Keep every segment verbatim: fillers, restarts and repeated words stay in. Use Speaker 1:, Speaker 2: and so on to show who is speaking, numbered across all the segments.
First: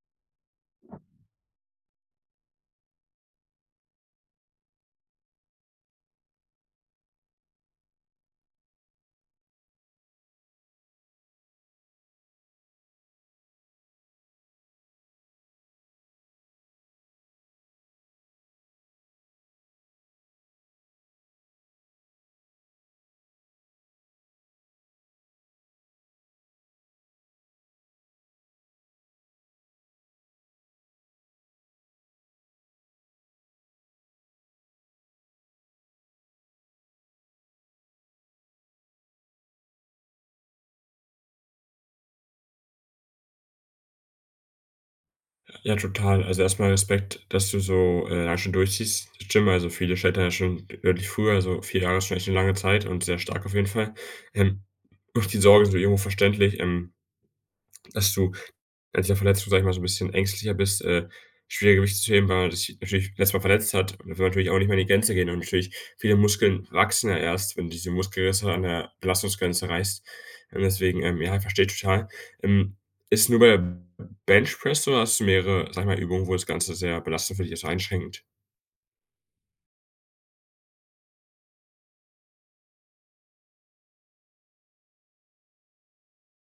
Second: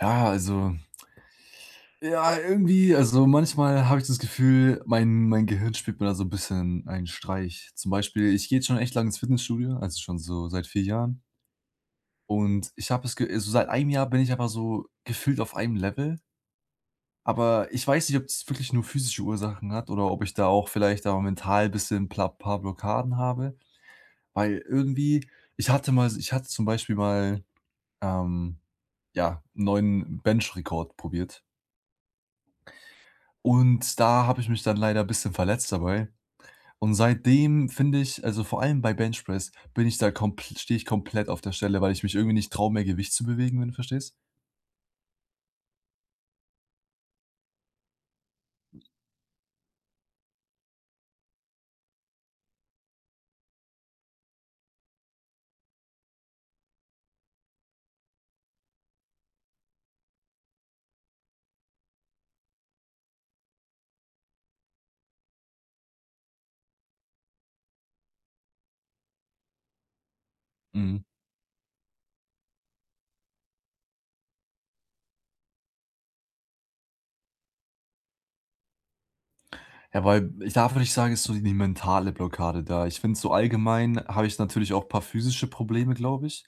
Speaker 1: Ja, also ja, irgendwie also manchmal habe ich das Gefühl, mein mein Gehirn spielt mir da so 'n bisschen einen Streich. Zum Beispiel, ich gehe jetzt schon echt lange ins Fitnessstudio, also schon so seit vier Jahren. Und ich habe es ge Also seit einem Jahr bin ich einfach so gefühlt auf einem Level, aber ich weiß nicht, ob das wirklich nur physische Ursachen hat oder ob ich da auch vielleicht aber mental ein bisschen pla paar Blockaden habe, weil irgendwie ich hatte mal ich hatte zum Beispiel mal, ähm, ja, 'n neuen Bench-Rekord probiert. Und da habe ich mich dann leider ein bisschen verletzt dabei. Und seitdem finde ich also, vor allem bei Benchpress bin ich da kompl stehe ich komplett auf der Stelle, weil ich mich irgendwie nicht traue, mehr Gewicht zu bewegen, wenn du verstehst?
Speaker 2: Ja, total. Also erstmal Respekt, dass du so, äh, lange schon durchziehst. Das stimmt, also viele scheitern ja schon deutlich früher, also vier Jahre ist schon echt eine lange Zeit und sehr stark auf jeden Fall. Ähm, Auch die Sorge ist so irgendwo verständlich, ähm dass du nach dieser Verletzung, sage ich mal, so ein bisschen ängstlicher bist, äh, schwer Gewicht zu heben, weil man sich natürlich letztes Mal verletzt hat und da will man natürlich auch nicht mehr in die Grenze gehen, und natürlich viele Muskeln wachsen ja erst, wenn du diese Muskelrisse an der Belastungsgrenze reißt. Und
Speaker 1: Mhm.
Speaker 2: deswegen, ähm, ja, ich verstehe total. Ähm, Ist nur bei der Benchpress so, oder hast du mehrere, sage ich mal, Übungen, wo das Ganze sehr belastend für dich ist, einschränkend?
Speaker 1: Ja, weil ich da würde ich sagen, ist so die mentale Blockade da. Ich finde so allgemein habe ich natürlich auch ein paar physische Probleme, glaube ich.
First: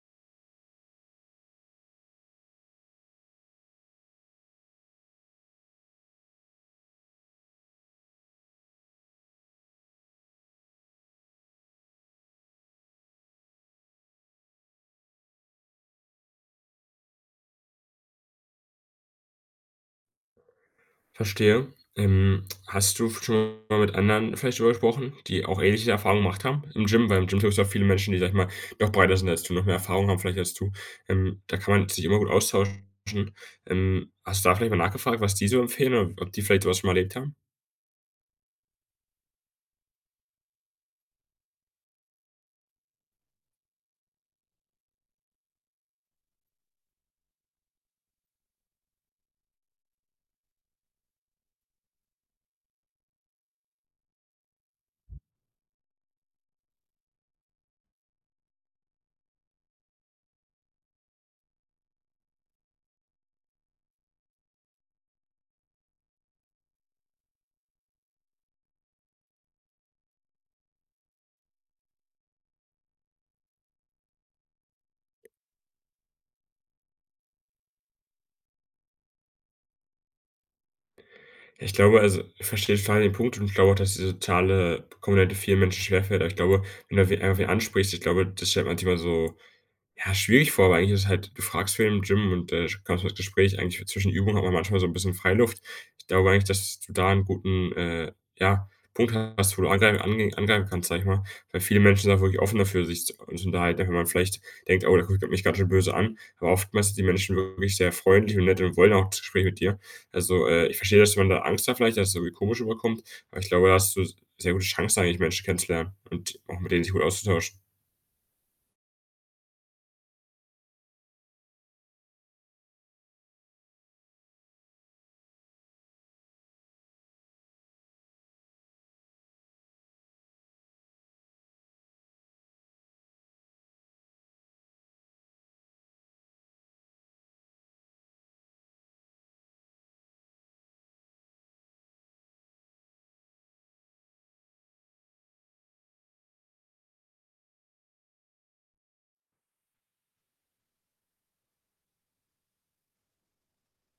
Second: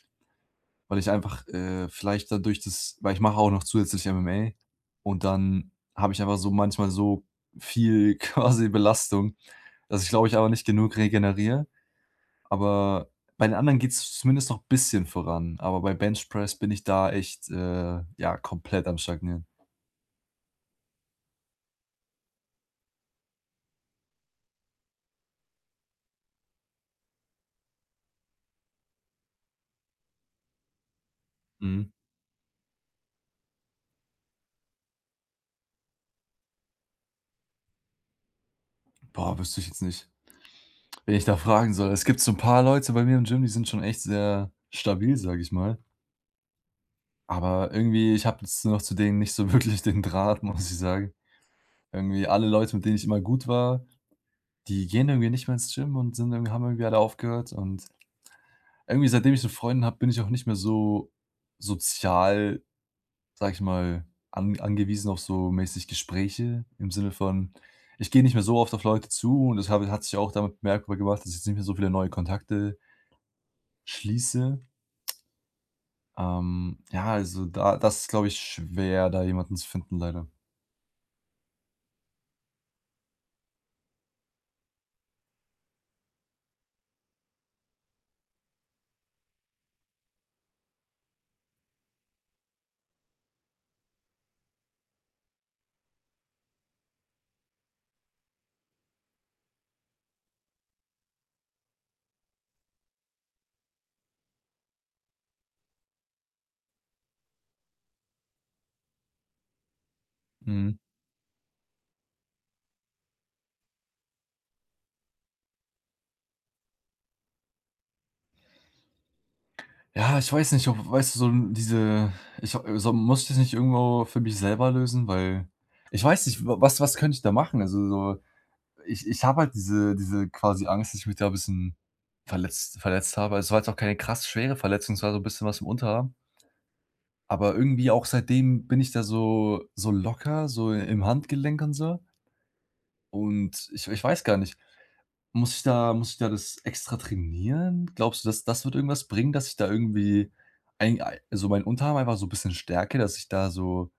Speaker 1: Weil ich einfach, äh, vielleicht dadurch das weil ich mache auch noch zusätzlich M M A und dann habe ich einfach so manchmal so viel quasi Belastung, dass ich, glaube ich, aber nicht genug regeneriere. Aber bei den anderen geht's zumindest noch ein bisschen voran, aber bei Bench Press bin ich da echt, äh, ja, komplett am Stagnieren.
Speaker 2: Verstehe. Ähm, hast du schon mal mit anderen vielleicht drüber gesprochen, die auch ähnliche Erfahrungen gemacht haben im Gym? Weil im Gym triffst du ja viele Menschen, die, sag ich mal, noch breiter sind als du, noch mehr Erfahrung haben vielleicht als du. Ähm, da kann man
Speaker 1: Mhm.
Speaker 2: sich immer gut austauschen. Ähm, hast du da vielleicht mal nachgefragt, was die so empfehlen oder ob die vielleicht sowas schon mal erlebt haben?
Speaker 1: Boah, wüsste ich jetzt nicht, wenn ich da fragen soll. Es gibt so ein paar Leute bei mir im Gym, die sind schon echt sehr stabil, sage ich mal, aber irgendwie ich habe jetzt noch zu denen nicht so wirklich den Draht, muss ich sagen. Irgendwie alle Leute, mit denen ich immer gut war, die gehen irgendwie nicht mehr ins Gym und sind irgendwie haben irgendwie alle aufgehört. Und irgendwie, seitdem ich so Freundin habe, bin ich auch nicht mehr so sozial, sage ich mal, an angewiesen auf so mäßig Gespräche im Sinne von, ich gehe nicht mehr so oft auf Leute zu, und das habe hat sich auch damit bemerkbar gemacht, dass ich jetzt nicht mehr so viele neue Kontakte schließe. Ähm, ja, also da das ist, glaube ich, schwer, da jemanden zu finden leider.
Speaker 2: Ja, ich glaube, also ich verstehe total den Punkt, und ich glaube auch, dass die soziale Komponente vielen Menschen schwerfällt. Aber ich glaube, wenn du we- einfach wen ansprichst, ich glaube, das stellt man sich immer so ja schwierig vor, weil eigentlich ist halt du fragst wen im Gym und, äh, kommst ins Gespräch. Eigentlich für zwischen Übungen hat man manchmal so ein bisschen Freiluft. Ich glaube eigentlich, dass du da einen guten, äh, ja, Punkt hast, wo du angreif ange angreifen kannst, sag ich mal, weil viele Menschen sind auch wirklich offen dafür, sich zu zu unterhalten, auch wenn man vielleicht denkt: „Oh, der guckt mich ganz schön böse an.“ Aber oftmals sind die Menschen wirklich sehr freundlich und nett und wollen auch das Gespräch mit dir. Also, äh,
Speaker 1: Mhm.
Speaker 2: ich verstehe, dass man da Angst hat vielleicht, dass es irgendwie komisch überkommt, aber ich glaube, da hast du sehr gute Chancen eigentlich, Menschen kennenzulernen und auch mit denen sich gut auszutauschen.
Speaker 1: Ja, ich weiß nicht, ob, weißt du, so diese, ich so muss ich das nicht irgendwo für mich selber lösen? Weil ich weiß nicht, wa was was könnte ich da machen? Also, so ich ich habe halt diese diese quasi Angst, dass ich mich da ein bisschen verletzt verletzt habe. Also es war jetzt auch keine krass schwere Verletzung, es war so ein bisschen was im Unterarm. Aber irgendwie auch seitdem bin ich da so so locker, so im Handgelenk und so. Und ich ich weiß gar nicht. Muss ich da muss ich da das extra trainieren? Glaubst du, dass das wird irgendwas bringen, dass ich da irgendwie ein ei so meinen Unterarm einfach so 'n bisschen stärke, dass ich da so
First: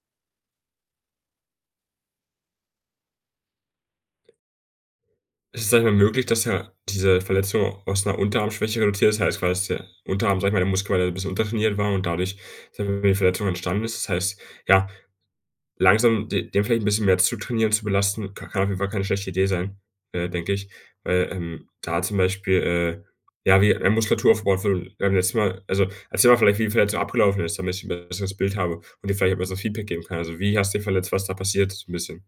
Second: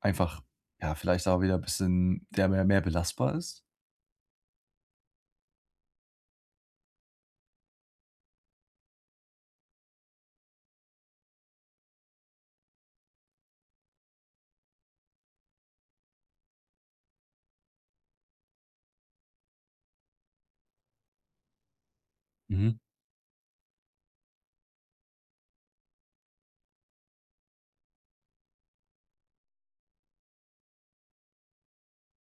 Speaker 1: einfach, ja, vielleicht auch wieder 'n bisschen der mehr mehr belastbar ist?
Speaker 2: Ist es, sage ich mal, möglich, dass ja diese Verletzung aus 'ner Unterarmschwäche resultiert? Das heißt, quasi der Unterarm, sag ich mal der Muskel, weil er 'n bisschen untertrainiert war und dadurch, sage ich mal, die Verletzung entstanden ist. Das heißt, ja, langsam de den vielleicht 'n bisschen mehr zutrainieren, zu belasten, ka kann auf jeden Fall keine schlechte Idee sein, äh, denke ich, weil, ähm, da zum Beispiel,
Speaker 1: Mhm.
Speaker 2: äh, ja, wie, äh, Muskulatur aufgebaut wird. Beim letzten Mal, also, erzähl mal vielleicht, wie die Verletzung abgelaufen ist, damit ich 'n besseres Bild habe und dir vielleicht 'n besseres Feedback geben kann. Also, wie hast du dich verletzt? Was ist da passiert? So 'n bisschen.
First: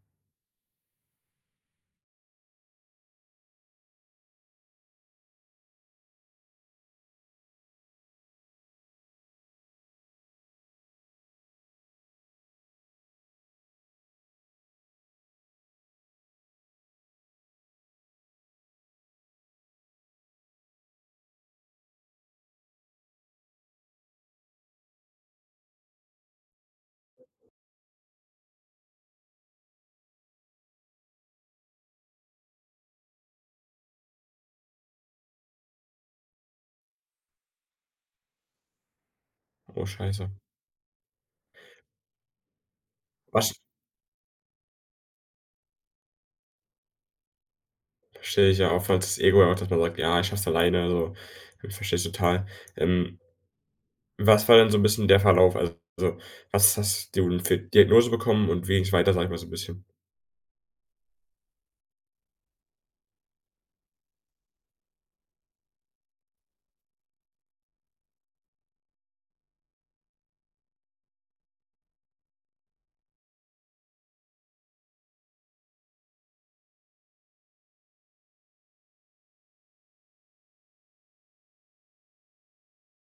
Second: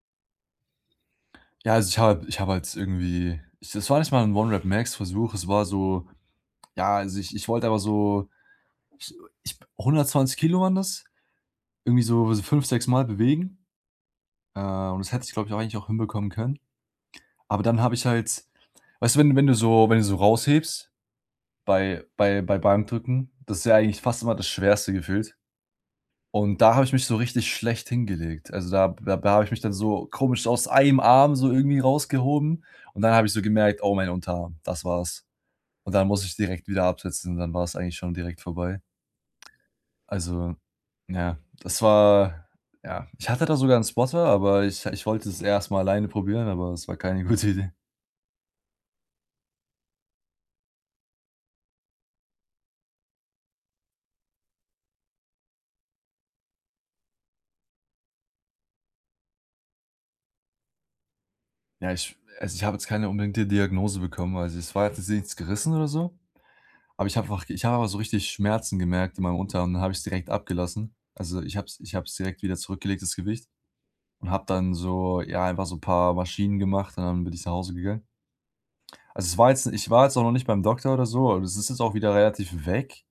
Speaker 1: Ja, also, ich habe ich habe halt irgendwie, ich das war nicht mal 'n One-Rep-Max-Versuch, es war so, ja, also, ich ich wollte aber so, ich ich hundertzwanzig Kilo waren das, irgendwie so so fünf, sechs Mal bewegen, äh, und das hätte ich, glaube ich, auch eigentlich auch hinbekommen können. Aber dann habe ich halt, weißt du, wenn wenn du so wenn du so raushebst bei bei bei Bankdrücken, das ist ja eigentlich fast immer das Schwerste gefühlt. Und da habe ich mich so richtig schlecht hingelegt. Also, da da da habe ich mich dann so komisch aus einem Arm so irgendwie rausgehoben und dann habe ich so gemerkt: „Oh, mein Unterarm, das war's.“ Und dann musste ich direkt wieder absetzen und dann war es eigentlich schon direkt vorbei.
Speaker 2: Oh, scheiße.
Speaker 1: Also, ja, das war ja, ich hatte
Speaker 2: Was
Speaker 1: da sogar 'n Spotter, aber ich ich wollte es erst mal alleine probieren, aber es war keine gute Idee.
Speaker 2: verstehe ich, ja, auch weil das Ego, ja auch dass man sagt: „Ja, ich schaff's alleine“, so. Verstehe ich total. Ähm, was war denn so 'n bisschen der Verlauf? Also, was hast du denn für Diagnose bekommen und wie ging's weiter, sage ich mal so 'n bisschen?
Speaker 1: Ja, ich also, ich habe jetzt keine unbedingte Diagnose bekommen. Also, es war jetzt jetzt nichts gerissen oder so, aber ich habe einfach ich habe aber so richtig Schmerzen gemerkt in meinem Unterarm und dann habe ich's direkt abgelassen. Also, ich habe es ich habe es direkt wieder zurückgelegt, das Gewicht, und habe dann so, ja, einfach so ein paar Maschinen gemacht und dann bin ich nach Hause gegangen. Also, es war jetzt ich war jetzt auch noch nicht beim Doktor oder so, aber das ist jetzt auch wieder relativ weg.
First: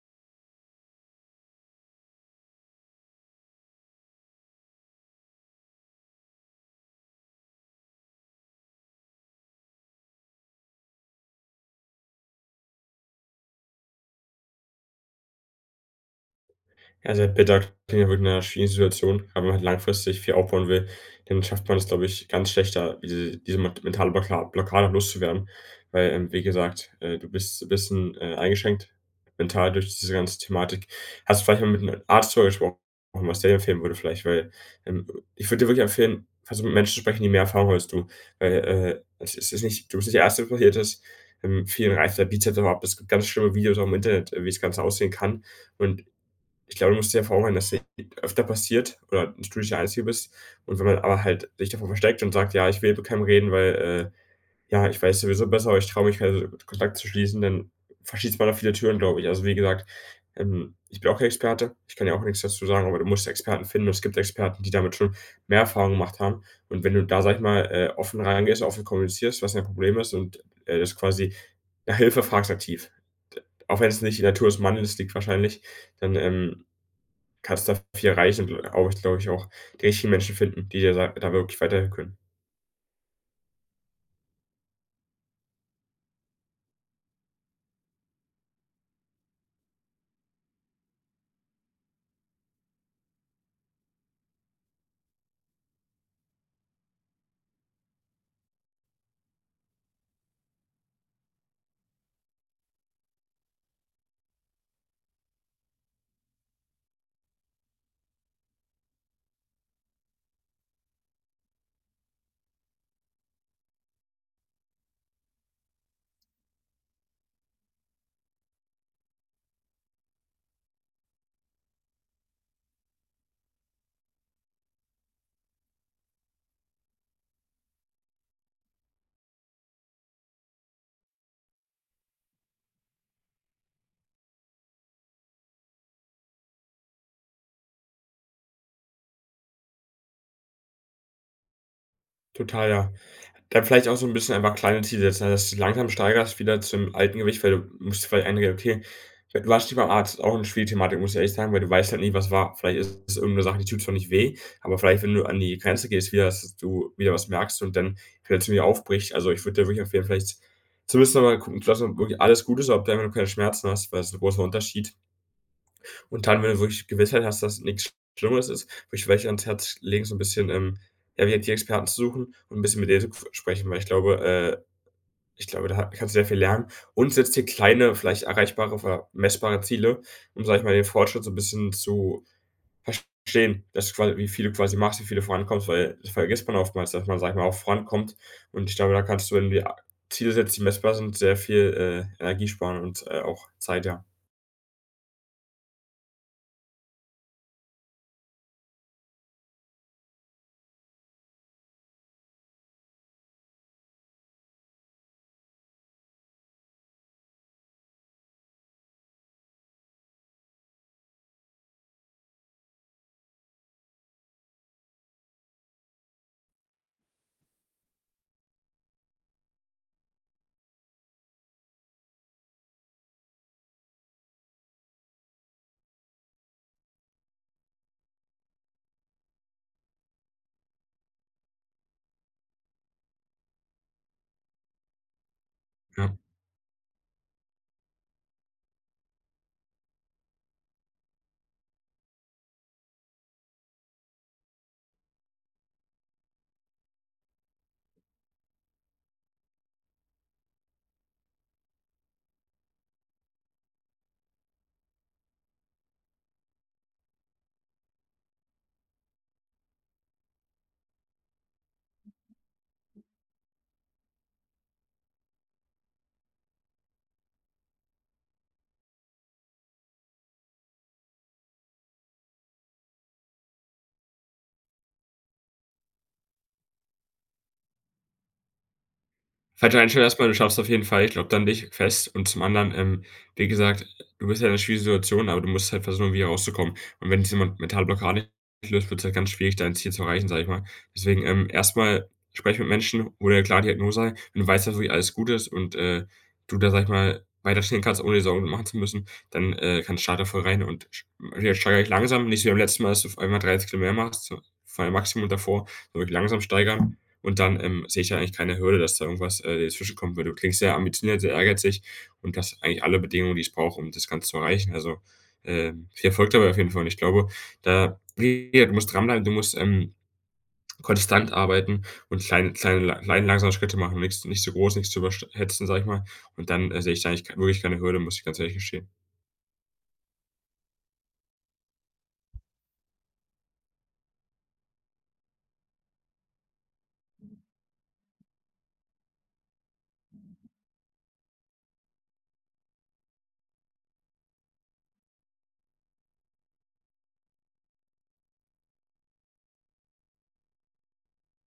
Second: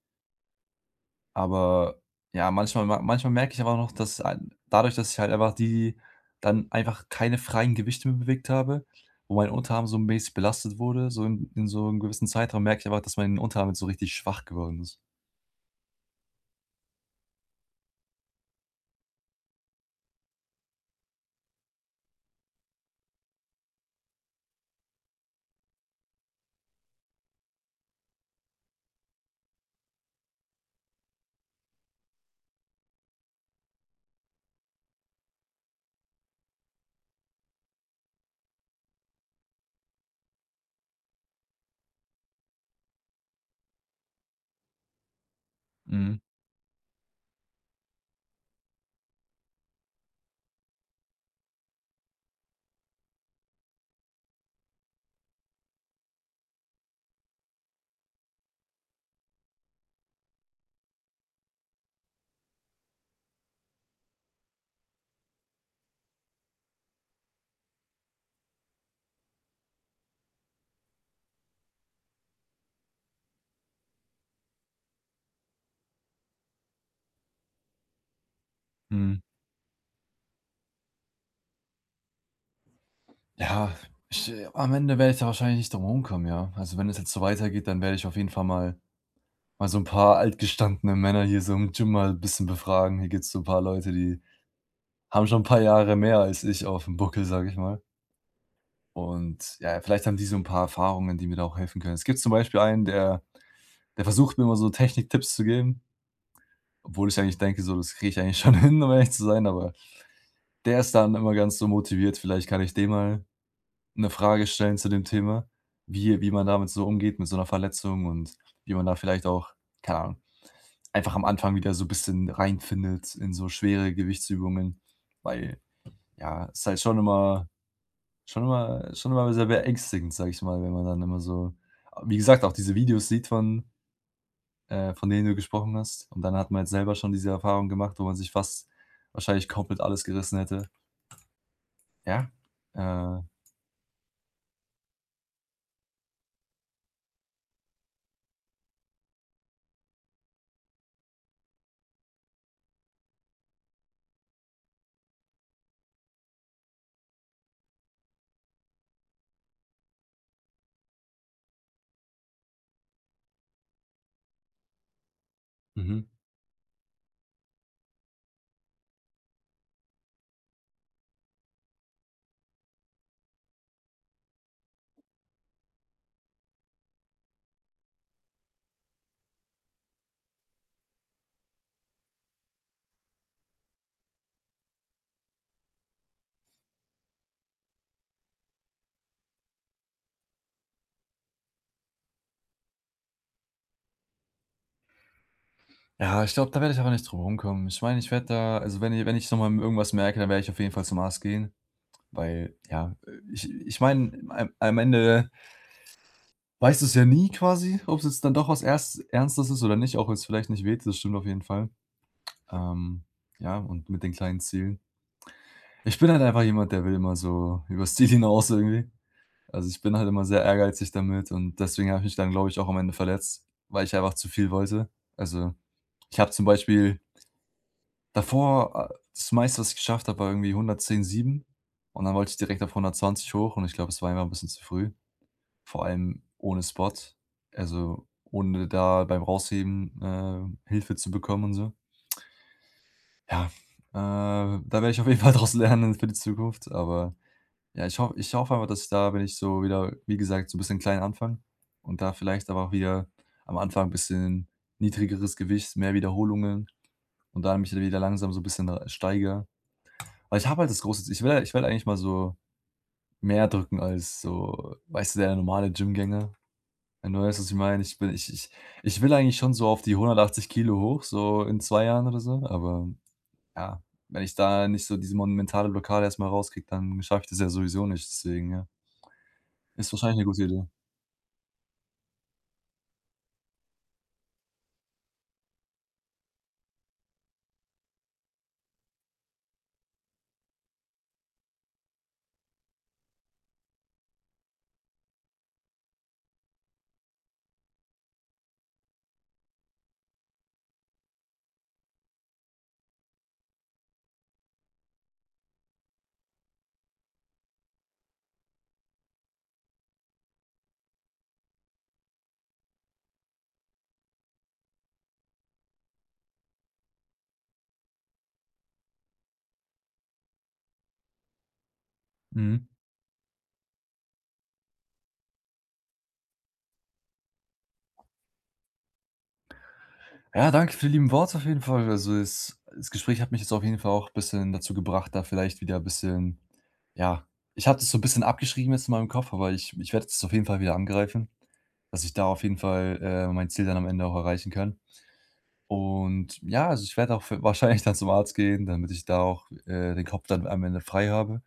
Speaker 1: Aber ja, manchmal, ma manchmal merke ich aber noch, dass, ein dadurch, dass ich halt einfach, die dann einfach keine freien Gewichte mehr bewegt habe, wo mein Unterarm so mäßig belastet wurde, so in in so einem gewissen Zeitraum, merke ich einfach, dass mein Unterarm jetzt so richtig schwach geworden ist.
Speaker 2: Ja, sehr bitter. Klingt ja wirklich 'ner schwierigen Situation. Aber wenn man halt langfristig viel aufbauen will, dann schafft man das, glaube ich, ganz schlecht, da diese diese ment mentale Blocka Blockade loszuwerden. Weil, ähm, wie gesagt, äh, du bist 'n bisschen, äh, eingeschränkt mental durch diese ganze Thematik. Hast du vielleicht mal mit einem Arzt darüber gesprochen, was der dir empfehlen würde vielleicht? Weil, ähm, ich würde dir wirklich empfehlen, versuch mit Menschen zu sprechen, die mehr Erfahrung haben als du. Weil, äh, es es ist nicht du bist nicht der Erste, der passiert ist. Ähm, vielen reißt der Bizeps auch ab. Es gibt ganz schlimme Videos auch im Internet, äh, wie das Ganze aussehen kann. Und
Speaker 1: Mhm,
Speaker 2: ich glaube, du musst dir ja vor Augen halten, dass dir öfter passiert oder dass du nicht der Einzige bist. Und wenn man aber halt sich davor versteckt und sagt: „Ja, ich will mit keinem reden, weil, äh, ja, ich weiß sowieso besser, aber ich traue mich keine Kontakt zu schließen“, dann verschließt man da viele Türen, glaube ich. Also, wie gesagt, ähm, ich bin auch kein Experte, ich kann ja auch nichts dazu sagen, aber du musst Experten finden. Und es gibt Experten, die damit schon mehr Erfahrung gemacht haben. Und wenn du da, sage ich mal, äh, offen reingehst, offen kommunizierst, was dein Problem ist und, äh, das quasi nach Hilfe fragst aktiv, auch wenn es nicht die Natur des Mannes liegt wahrscheinlich, dann, ähm kannst da viel erreichen und auch,
Speaker 1: mhm.
Speaker 2: glaube ich, auch die richtigen Menschen finden, die dir da da wirklich weiterhelfen können.
Speaker 1: Ja, ich, äh am Ende werde ich da wahrscheinlich nicht drum rumkommen, ja. Also, wenn es jetzt so weitergeht, dann werde ich auf jeden Fall mal mal so ein paar altgestandene Männer hier so im Gym mal ein bisschen befragen. Hier gibt's so ein paar Leute, die haben schon ein paar Jahre mehr als ich auf dem Buckel, sage ich mal. Und ja, vielleicht haben die so 'n paar Erfahrungen, die mir da auch helfen können. Es gibt zum Beispiel einen, der der versucht mir immer so Techniktipps zu geben, obwohl ich eigentlich denke, so, das kriege ich eigentlich schon hin, um ehrlich zu sein, aber der ist dann immer ganz so motiviert. Vielleicht kann ich dem mal eine Frage stellen zu dem Thema, wie wie man damit so umgeht mit so einer Verletzung, und wie man da vielleicht auch, keine Ahnung, einfach am Anfang wieder so ein bisschen reinfindet in so schwere Gewichtsübungen, weil, ja, es ist halt schon immer Schon immer schon immer sehr beängstigend, sage ich mal, wenn man dann immer so, wie gesagt, auch diese Videos sieht von, äh, von denen du gesprochen hast. Und dann hat man jetzt selber schon diese Erfahrung gemacht, wo man sich fast wahrscheinlich komplett alles gerissen hätte. Ja,
Speaker 2: Total, ja.
Speaker 1: äh,
Speaker 2: Dann vielleicht auch so ein bisschen einfach kleine Ziele setzen, ne, dass du langsam steigerst wieder zum alten Gewicht, weil du musst vielleicht einsehen, okay, du warst nicht beim Arzt, auch eine schwierige Thematik, muss ich ehrlich sagen, weil du weißt halt nicht, was war. Vielleicht ist es irgendeine Sache, die tut zwar nicht weh, aber vielleicht, wenn du an die Grenze gehst wieder, dass du wieder was merkst und dann vielleicht wieder aufbricht. Also, ich würde dir wirklich empfehlen, vielleicht zumindest noch mal gucken zu lassen, ob wirklich alles gut ist, ob du einfach nur keine Schmerzen hast, weil es ist 'n großer Unterschied.
Speaker 1: mhm.
Speaker 2: Und dann, wenn du wirklich Gewissheit hast, dass nichts Schlimmes ist, würde ich welche ans Herz legen, so ein bisschen, ähm, ja, die die Experten zu suchen und ein bisschen mit denen zu qu sprechen, weil ich glaube äh, ich glaube, da kannst du sehr viel lernen, und setzt dir kleine, vielleicht erreichbare oder messbare Ziele, um, sag ich mal, den Fortschritt so ein bisschen zu verstehen, dass du quasi wie viel du quasi machst, wie viel du vorankommst, weil das vergisst man oftmals, dass man, sag ich mal, auch vorankommt. Und ich glaube, da kannst du, wenn du dir Ziele setzt, die messbar sind, sehr viel, äh, Energie sparen und, äh, auch Zeit, ja.
Speaker 1: Ja, ich glaube, da werde ich aber nicht drum rumkommen. Ich meine, ich werde da, also, wenn ich wenn ich noch mal irgendwas merke, dann werde ich auf jeden Fall zum Arzt gehen, weil, ja, äh, ich ich meine, am am Ende weißt du es ja nie quasi, ob es jetzt dann doch was erst Ernstes ist oder nicht, auch wenn es vielleicht nicht weht, das stimmt auf jeden Fall. Ähm, ja, und mit den kleinen Zielen. Ich bin halt einfach jemand, der will immer so übers Ziel hinaus irgendwie. Also, ich bin halt immer sehr ehrgeizig damit und deswegen habe ich mich dann, glaube ich, auch am Ende verletzt, weil ich einfach zu viel wollte. Also, ich habe zum Beispiel davor, äh, das meiste, was ich geschafft habe, war irgendwie hundertzehn Komma sieben, und dann wollte ich direkt auf hundertzwanzig hoch, und ich glaube, es war einfach ein bisschen zu früh, vor
Speaker 2: Ja.
Speaker 1: allem ohne Spot, also, ohne da beim Rausheben, äh, Hilfe zu bekommen und so. Ja, äh, da werde ich auf jeden Fall draus lernen für die Zukunft, aber ja, ich hoffe ich hoffe einfach, dass ich da, wenn ich so wieder, wie gesagt, so ein bisschen klein anfange und da vielleicht aber auch wieder am Anfang ein bisschen niedrigeres Gewicht, mehr Wiederholungen, und dann mich wieder langsam so ein bisschen, äh, steigere. Weil ich habe halt das große Z ich will ich will eigentlich mal so mehr drücken als so, weißt du, der normale Gymgänger, wenn du weißt, was ich meine. Ich bin ich ich ich will eigentlich schon so auf die hundertachtzig Kilo hoch, so in zwei Jahren oder so, aber ja, wenn ich da nicht so diese monumentale Blockade erst mal rauskriege, dann schaffe ich das ja sowieso nicht, deswegen, ja.
Speaker 2: Fette
Speaker 1: Ist
Speaker 2: Einstellung
Speaker 1: wahrscheinlich 'ne
Speaker 2: erstmal, du
Speaker 1: gute
Speaker 2: schaffst
Speaker 1: Idee.
Speaker 2: auf jeden Fall, ich glaube dann dich fest, und zum anderen, ähm, wie gesagt, du bist ja in einer schwierigen Situation, aber du musst halt versuchen, irgendwie rauszukommen. Und wenn diese men mentale Blockade nicht löst, wird's halt ganz schwierig, dein Ziel zu erreichen, sage ich mal. Deswegen, ähm, erstmal sprech mit Menschen, wo dir klar Diagnose halt wenn du weißt, dass wirklich alles gut ist und, äh, du da, sage ich mal, weiterstehen kannst, ohne dir Sorgen machen zu müssen, dann, äh, kannst starte da voll rein und sch jetzt steigere dich langsam, nicht so wie beim letzten Mal, dass du auf einmal dreißig Kilometer machst, so vor allem Maximum davor, sondern wirklich langsam steigern. Und dann, ähm, sehe ich da eigentlich keine Hürde, dass da irgendwas, äh, dazwischenkommen würde. Du klingst sehr ambitioniert, sehr ehrgeizig und hast eigentlich alle Bedingungen, die ich brauche, um das Ganze zu erreichen. Also, ähm, viel Erfolg dabei auf jeden Fall. Und ich glaube, da wie gesagt, du musst dranbleiben, du musst, ähm, konstant arbeiten und kleine
Speaker 1: Mhm.
Speaker 2: kleine la kleine langsame Schritte machen, nichts nicht zu groß, nichts zu übersch sag ich mal. Und dann, äh, sehe ich da eigentlich k wirklich keine Hürde, muss ich ganz ehrlich gestehen.
Speaker 1: Ja, danke für die lieben Worte auf jeden Fall. Also, es das Gespräch hat mich jetzt auf jeden Fall auch bisschen dazu gebracht, da vielleicht wieder bisschen, ja, ich habe das so 'n bisschen abgeschrieben jetzt in meinem Kopf, aber ich ich werde das auf jeden Fall wieder angreifen, dass ich da auf jeden Fall, äh, mein Ziel dann am Ende auch erreichen kann. Und ja, also, ich werde auch f wahrscheinlich dann zum Arzt gehen, damit ich da auch, äh, den Kopf dann am Ende frei habe.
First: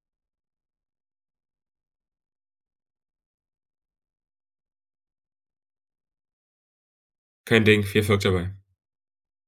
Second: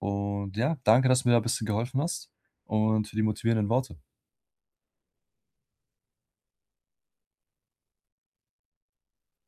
Speaker 1: Und ja, danke, dass du mir da ein bisschen geholfen hast und für die motivierenden Worte.
Speaker 2: Kein Ding, viel Erfolg dabei.